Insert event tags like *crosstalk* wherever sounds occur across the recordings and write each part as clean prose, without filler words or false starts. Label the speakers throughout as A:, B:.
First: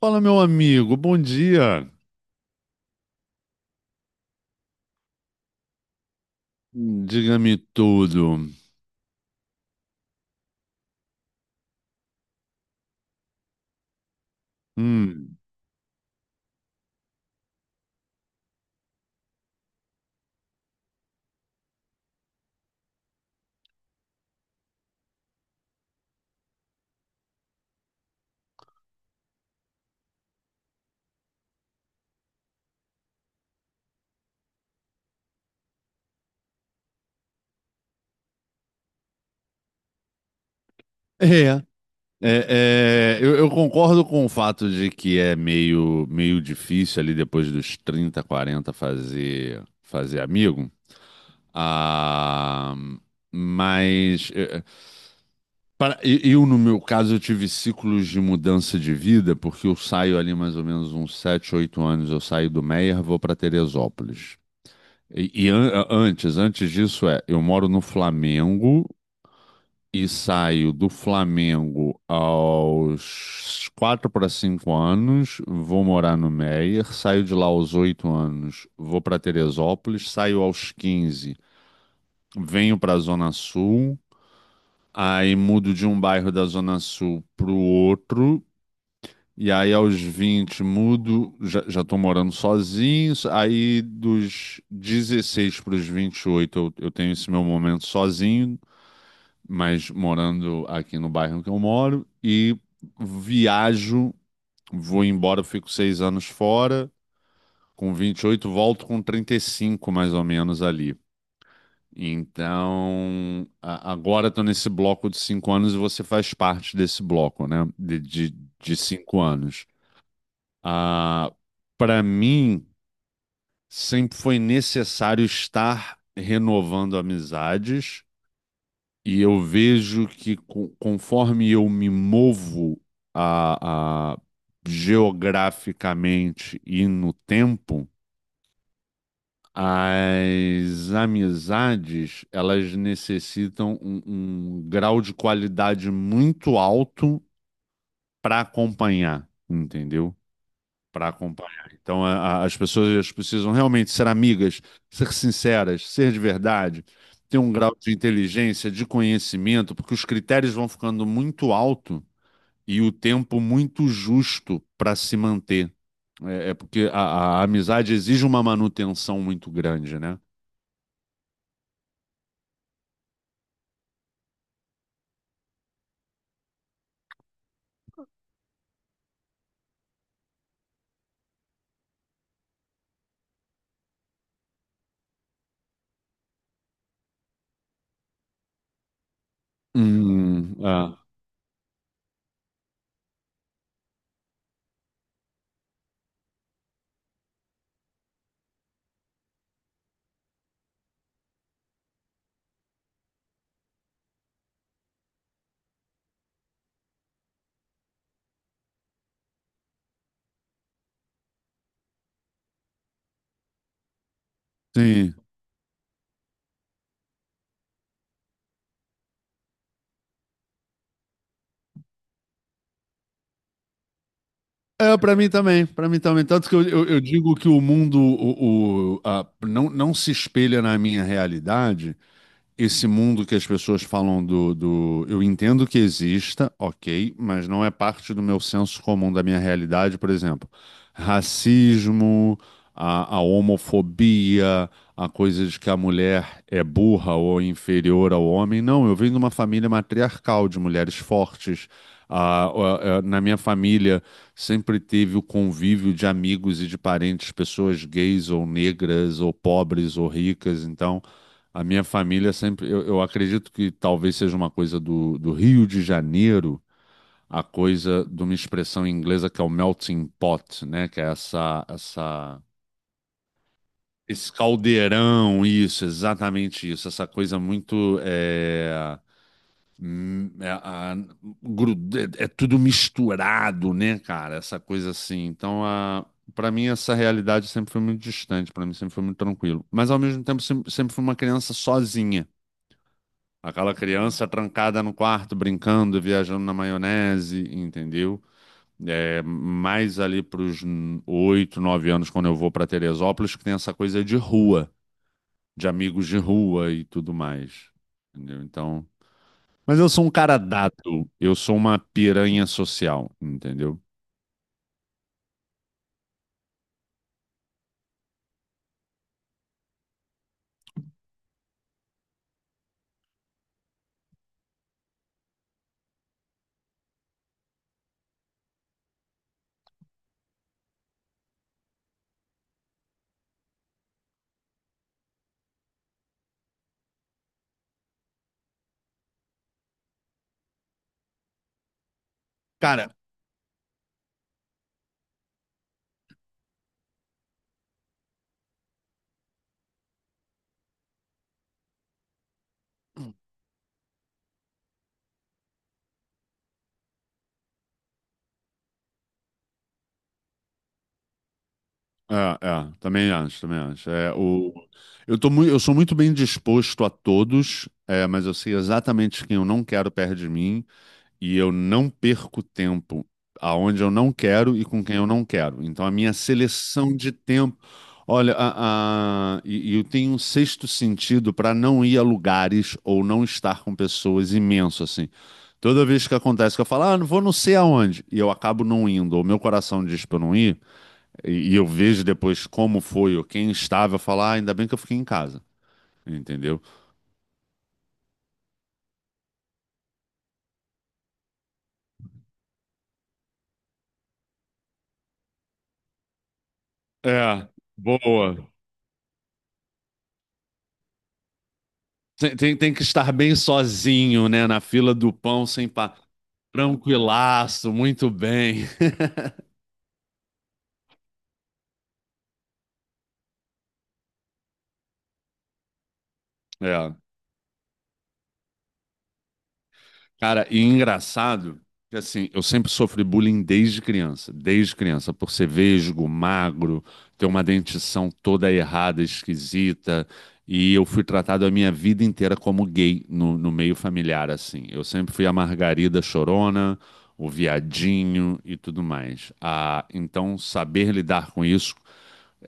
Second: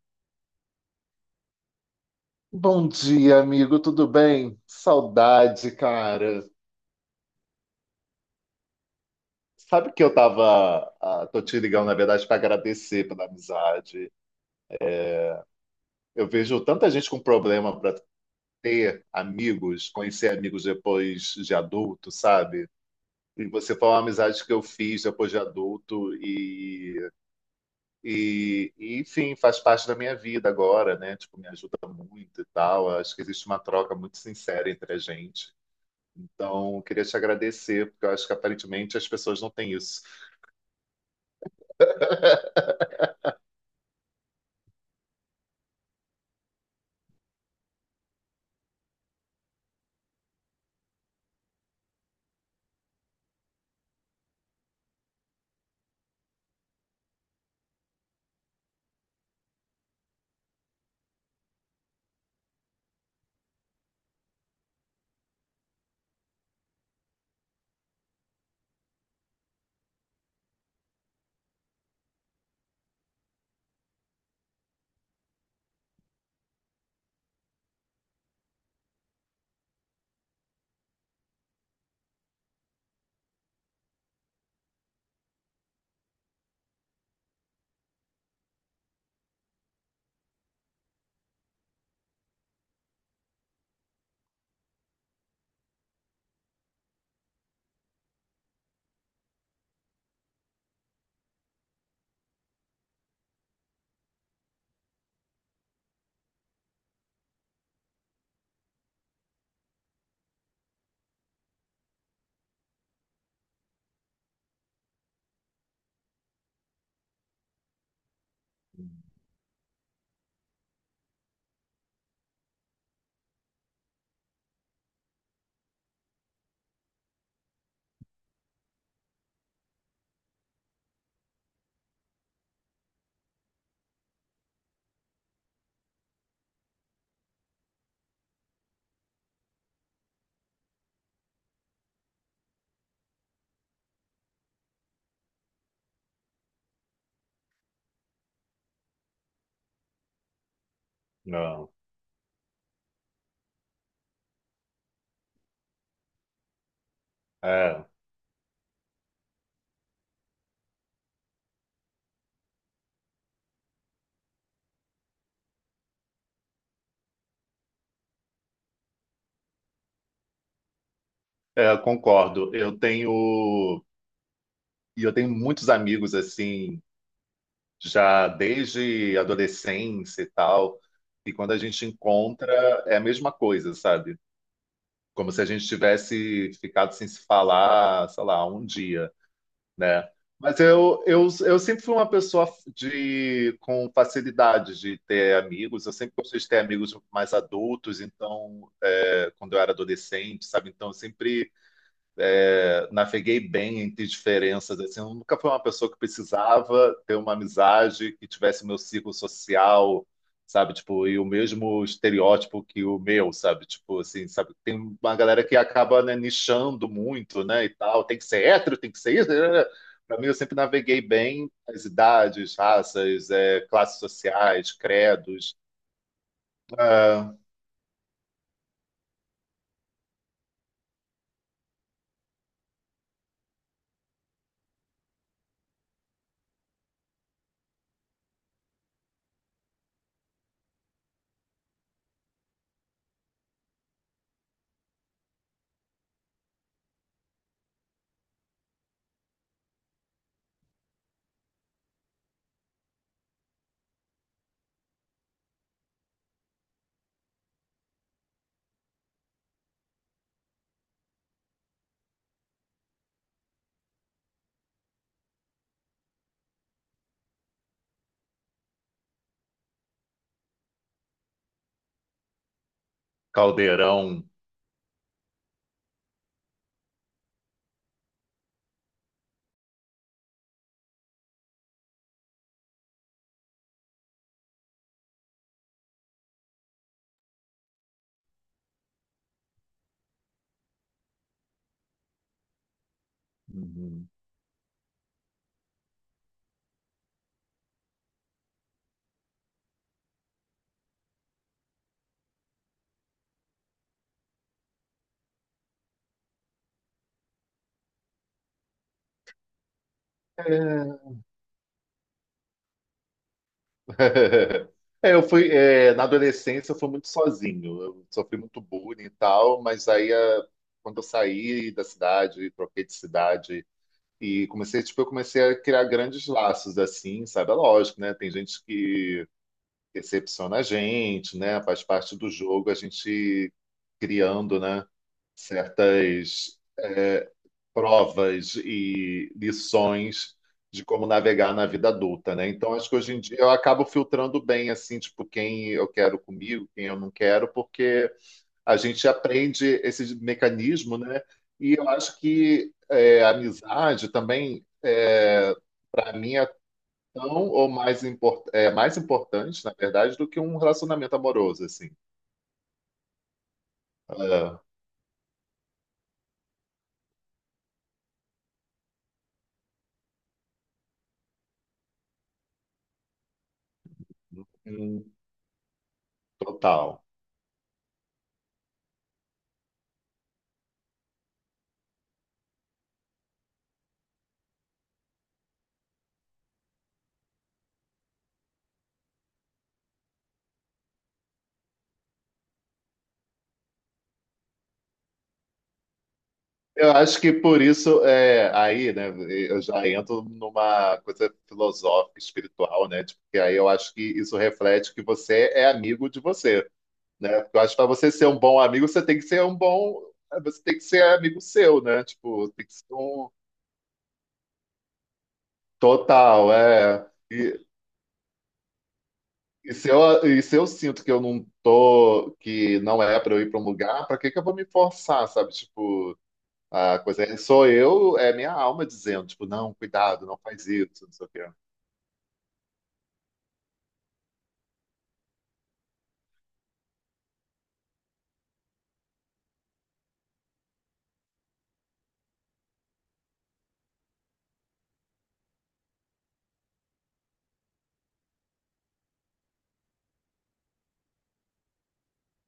A: Fala, meu amigo, bom dia.
B: Bom dia, amigo, tudo bem? Saudade, cara.
A: Diga-me tudo.
B: Sabe que eu tava. Ah, Tô te ligando, na verdade, para agradecer pela amizade.
A: Hum.
B: Eu vejo tanta gente com problema para ter amigos, conhecer amigos depois de adulto, sabe? E você foi uma amizade que eu fiz depois de adulto e enfim, faz parte da minha vida agora, né? Tipo, me ajuda muito e tal. Acho que existe uma troca muito sincera entre a gente. Então, eu queria te agradecer, porque eu acho que aparentemente as pessoas não têm isso.
A: É, é, eu concordo com o fato de que é meio difícil ali depois dos 30, 40 fazer, amigo. Ah, mas eu, no meu caso, eu tive ciclos de mudança de vida, porque eu saio ali mais ou menos uns 7, 8 anos. Eu saio do Meier, vou para Teresópolis. Antes disso eu moro no Flamengo e saio do Flamengo aos 4 para 5 anos, vou morar no Meier, saio de lá aos 8 anos, vou para Teresópolis, saio aos 15, venho para a Zona Sul, aí mudo de um bairro da Zona Sul para o outro. E aí, aos 20 mudo, já tô morando sozinho. Aí, dos 16 para os 28 eu tenho esse meu momento sozinho, mas morando aqui no bairro que eu moro. E viajo, vou embora, fico seis anos fora. Com 28 volto com 35 mais ou menos, ali. Então, agora estou nesse bloco de cinco anos e você faz parte desse bloco, né? De cinco anos. Ah, para mim, sempre foi necessário estar renovando amizades, e eu vejo que conforme eu me movo a, a- geograficamente e no tempo, as amizades elas necessitam um grau de qualidade muito alto para acompanhar, entendeu? Para acompanhar.
B: Não.
A: Então, as pessoas precisam realmente ser amigas, ser sinceras, ser de verdade, ter um grau
B: É.
A: de inteligência, de conhecimento, porque os critérios vão ficando muito alto e o tempo muito justo para se manter. É, é porque a amizade exige uma manutenção muito grande, né?
B: É, concordo. Eu tenho e eu tenho muitos amigos assim, já desde adolescência e tal, e quando a gente encontra é a mesma coisa, sabe? Como se a gente tivesse ficado sem se falar, sei lá, um dia, né? Mas eu,
A: Ah,
B: eu, eu sempre fui uma pessoa de com facilidade de ter amigos. Eu sempre gostei de ter amigos mais adultos, então quando eu era adolescente, sabe? Então eu sempre naveguei bem entre diferenças, assim, eu nunca fui uma pessoa que precisava ter uma amizade que tivesse o meu círculo social, sabe? Tipo, e o mesmo estereótipo que o meu, sabe? Tipo, assim, sabe? Tem
A: sim.
B: uma galera que acaba, né, nichando muito, né, e tal, tem que ser hétero, tem que ser isso. Para mim, eu sempre naveguei bem as idades, raças, classes sociais,
A: É, para mim
B: credos,
A: também, para mim também. Tanto que eu digo
B: ah,
A: que o mundo não, não se espelha na minha realidade, esse mundo que as pessoas falam do. Eu entendo que exista, ok, mas não é parte do meu senso comum, da minha realidade, por exemplo. Racismo, a homofobia, a coisa de que a mulher é burra ou inferior ao homem. Não, eu venho de uma família matriarcal, de mulheres fortes. Ah, na minha família sempre teve o convívio de amigos e de parentes, pessoas gays ou negras ou pobres ou ricas, então. A minha família sempre. Eu acredito que talvez seja uma coisa do Rio de Janeiro, a coisa de uma expressão inglesa que é o melting pot, né? Que é
B: caldeirão.
A: esse caldeirão, isso, exatamente isso. Essa coisa muito. Hum, é, a- gru- É tudo misturado, né, cara? Essa coisa assim. Então, a. Para mim, essa realidade sempre foi muito distante, para mim sempre foi muito tranquilo. Mas, ao mesmo tempo, sempre fui uma criança sozinha. Aquela
B: Uhum.
A: criança trancada no quarto, brincando, viajando na maionese, entendeu? É, mais ali para os oito, nove anos, quando eu vou para Teresópolis, que tem essa coisa de rua, de amigos de rua e tudo mais. Entendeu? Então. Mas eu sou um cara dado, eu sou uma piranha social, entendeu?
B: É, eu fui, é, na adolescência eu fui muito sozinho, eu sofri muito bullying e tal, mas quando eu saí da cidade, troquei de cidade e comecei, tipo, eu comecei a criar grandes laços assim, sabe? É lógico, né? Tem gente que decepciona a gente, né? Faz parte do jogo a gente criando, né? Certas é, provas e lições de como navegar na vida adulta, né? Então,
A: Cara,
B: acho que hoje em dia eu acabo filtrando bem, assim, tipo, quem eu quero comigo, quem eu não quero, porque a gente aprende esse mecanismo, né? E eu acho que é, a amizade também, é, para mim, é tão ou mais importante, na verdade, do que um relacionamento amoroso, assim.
A: também acho, também acho.
B: É,
A: Eu sou muito bem disposto a todos, é, mas eu sei exatamente quem eu não quero perto de mim. E eu não perco tempo aonde eu não quero e com quem
B: hum,
A: eu não quero. Então a minha seleção
B: total.
A: de tempo, olha, e eu tenho um sexto sentido para não ir a lugares ou não estar com pessoas imenso assim. Toda vez que acontece que eu falo, ah, não vou não sei aonde, e eu acabo não indo, ou meu coração diz para eu não ir, e eu vejo depois como foi ou quem estava, eu falo, ah, ainda bem que eu fiquei em casa, entendeu?
B: Eu acho que por isso, é, aí, né, eu já entro numa coisa filosófica, espiritual, né, tipo, que aí eu acho que isso reflete que você é amigo de você, né,
A: É,
B: porque eu acho que para você ser um
A: boa.
B: bom amigo, você tem que ser um bom, você tem que ser amigo seu, né,
A: Tem,
B: tipo,
A: tem,
B: tem que
A: tem que
B: ser
A: estar
B: um
A: bem sozinho, né? Na fila do pão, sem pa...
B: total, é,
A: tranquilaço, muito bem. *laughs*
B: e se eu sinto que eu não tô, que não é para eu ir para um lugar, para que que eu vou me forçar, sabe, tipo,
A: É.
B: a coisa é, sou eu, é minha alma dizendo, tipo, não, cuidado, não
A: Cara, e
B: faz isso, não sei o quê.
A: engraçado que assim, eu sempre sofri bullying desde criança, por ser vesgo, magro, ter uma dentição toda errada, esquisita, e eu fui tratado a minha vida inteira como gay no meio familiar, assim. Eu sempre fui a Margarida Chorona, o viadinho e tudo mais. Ah, então, saber lidar com isso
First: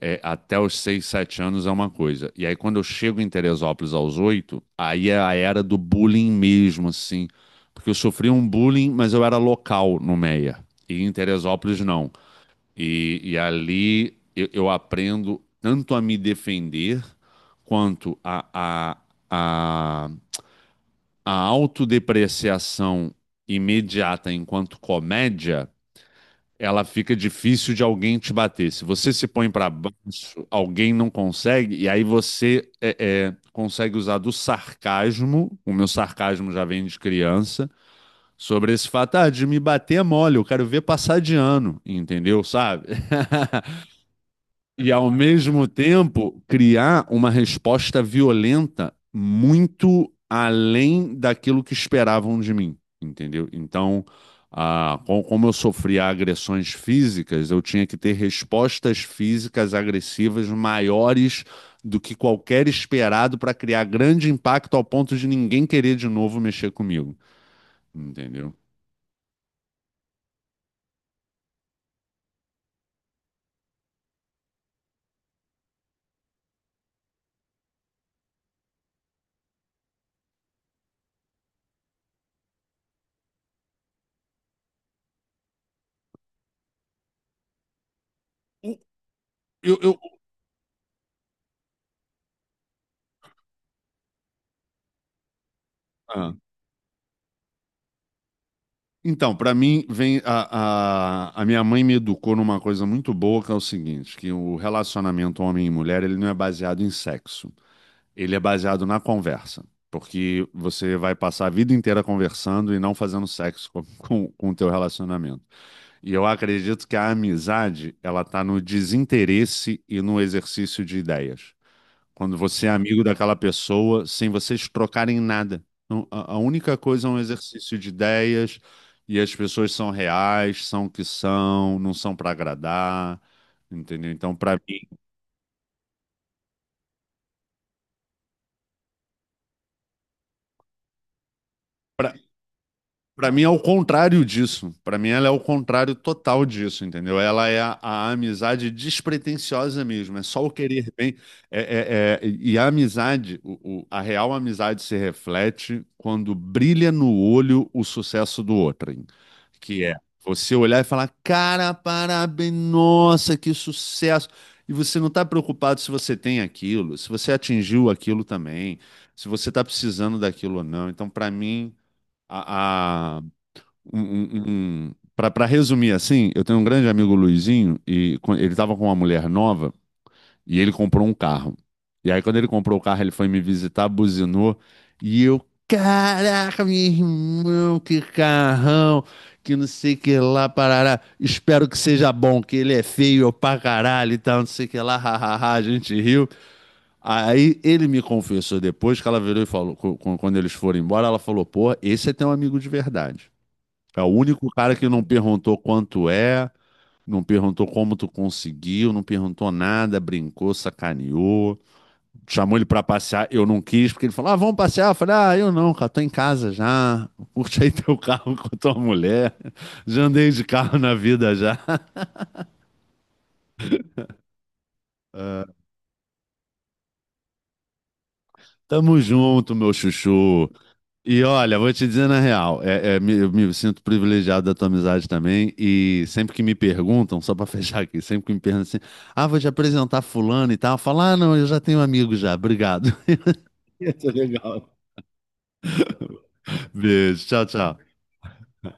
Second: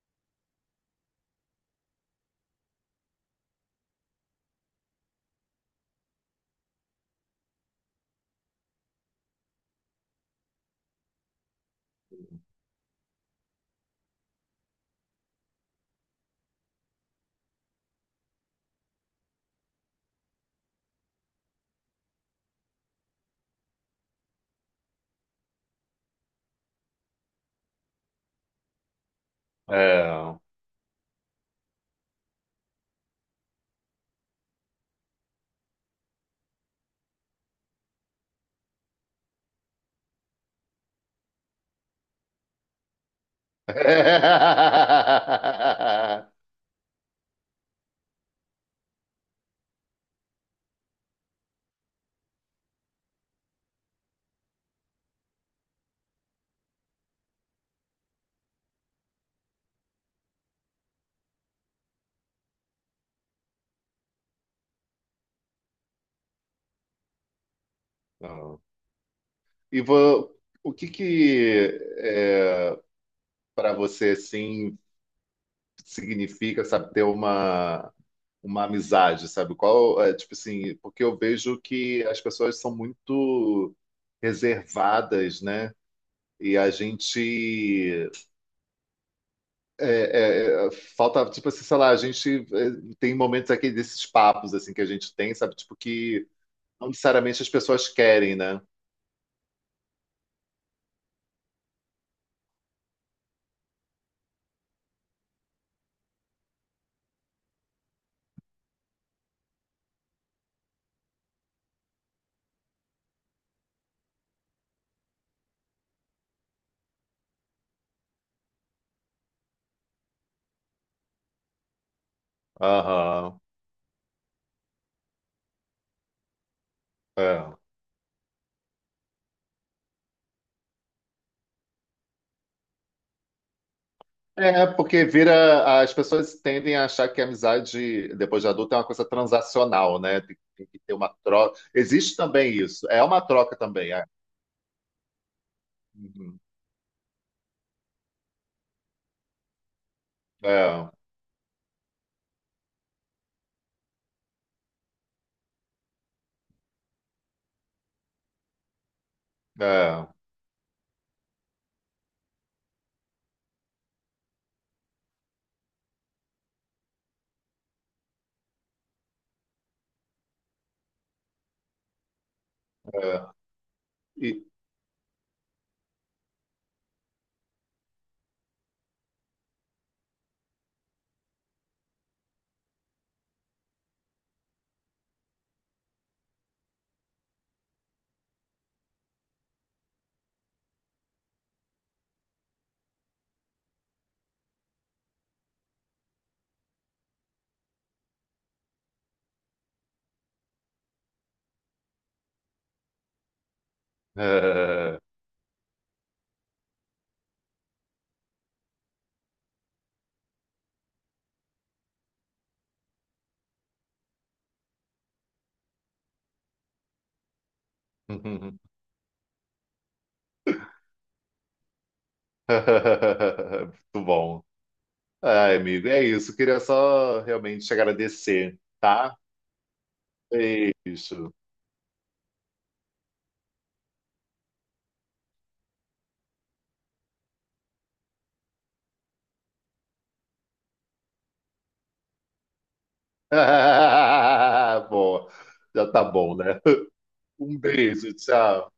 A: é, até os 6 7 anos é uma coisa. E aí, quando eu chego em Teresópolis aos 8 aí é a era do bullying mesmo, assim. Porque eu sofri um bullying, mas eu era local no Meia. E em Teresópolis, não. E ali eu aprendo tanto a me defender, quanto a, a autodepreciação imediata enquanto comédia ela fica difícil de alguém te bater. Se você se põe para
B: É.
A: baixo, alguém não consegue, e aí você consegue usar do sarcasmo, o meu sarcasmo já vem de criança, sobre esse fato, ah, de me bater é mole, eu quero ver passar de ano, entendeu? Sabe? E ao mesmo tempo
B: *laughs*
A: criar uma resposta violenta muito além daquilo que esperavam de mim, entendeu? Então, ah, como eu sofria agressões físicas, eu tinha que ter respostas físicas agressivas maiores do que qualquer esperado para criar grande impacto ao ponto de ninguém querer de novo mexer comigo, entendeu?
B: Não. E vo- o que que para você assim significa, sabe, ter uma amizade, sabe? Qual é, tipo assim, porque eu vejo que as pessoas são muito reservadas, né? E a gente
A: O- eu,
B: É, é, é, falta, tipo assim, sei lá, a gente é, tem momentos aqui desses papos, assim, que a gente tem, sabe? Tipo, que
A: ah.
B: não necessariamente as pessoas querem, né?
A: Então, para mim, vem a minha mãe me educou numa coisa muito boa, que é o seguinte, que o relacionamento homem e mulher, ele não é baseado em sexo, ele é baseado na conversa, porque você vai passar a vida inteira conversando e não fazendo sexo com, *laughs* com o teu relacionamento. E eu acredito que a amizade, ela tá no desinteresse e no exercício de ideias. Quando você é amigo daquela
B: Aham,
A: pessoa, sem vocês trocarem nada. Então, a única coisa é um
B: é.
A: exercício de ideias e as pessoas são reais, são o que são, não são para agradar, entendeu? Então,
B: É, porque vira, as pessoas tendem a achar que a amizade, depois de adulta, é uma coisa transacional, né? Tem que ter uma troca. Existe também isso, é uma
A: pra mim é
B: troca
A: o
B: também, é.
A: contrário disso. Pra mim ela é o contrário
B: Uhum.
A: total disso, entendeu? Ela é a amizade despretensiosa mesmo. É só o
B: É,
A: querer bem. É, e a amizade, a real amizade se reflete quando brilha no olho o sucesso do outro, hein? Que é
B: é,
A: você olhar e falar, cara, parabéns, nossa, que sucesso. E você não está preocupado se você tem aquilo, se você atingiu aquilo também, se você está precisando daquilo ou não. Então, para mim a,
B: é. E-
A: um, para resumir assim, eu tenho um grande amigo Luizinho e ele estava com uma mulher nova e ele comprou um carro. E aí quando ele comprou o carro, ele foi me visitar, buzinou e eu, caraca, meu irmão, que carrão, que não sei que lá, parará. Espero que seja bom, que ele é feio pra caralho e tal, não sei que lá, hahaha, a gente riu. Aí ele me confessou depois que ela virou e falou, quando eles foram embora, ela falou, pô, esse é teu amigo de verdade. É o único cara que
B: é.
A: não perguntou quanto é, não perguntou como tu conseguiu, não perguntou nada, brincou, sacaneou. Chamou ele pra passear, eu não quis, porque ele falou: Ah, vamos passear. Eu falei: Ah, eu não, cara, tô em casa já. Curte aí teu carro *laughs* com tua
B: *laughs*
A: mulher. Já andei de carro na vida já.
B: Muito bom.
A: Ah,
B: Ai, amigo, é isso. Queria só realmente te agradecer,
A: tamo
B: tá?
A: junto, meu chuchu. E
B: Beijo.
A: olha, vou te dizer na real, eu me sinto privilegiado da tua amizade também, e sempre que me perguntam, só pra *laughs* fechar aqui, sempre que me perguntam assim, ah, vou te apresentar fulano e tal, eu falo, ah, não, eu já tenho amigo já, obrigado. *laughs* Isso é legal.
B: *laughs* Boa, já tá bom, né?
A: Beijo, tchau,
B: Um
A: tchau.
B: beijo, tchau.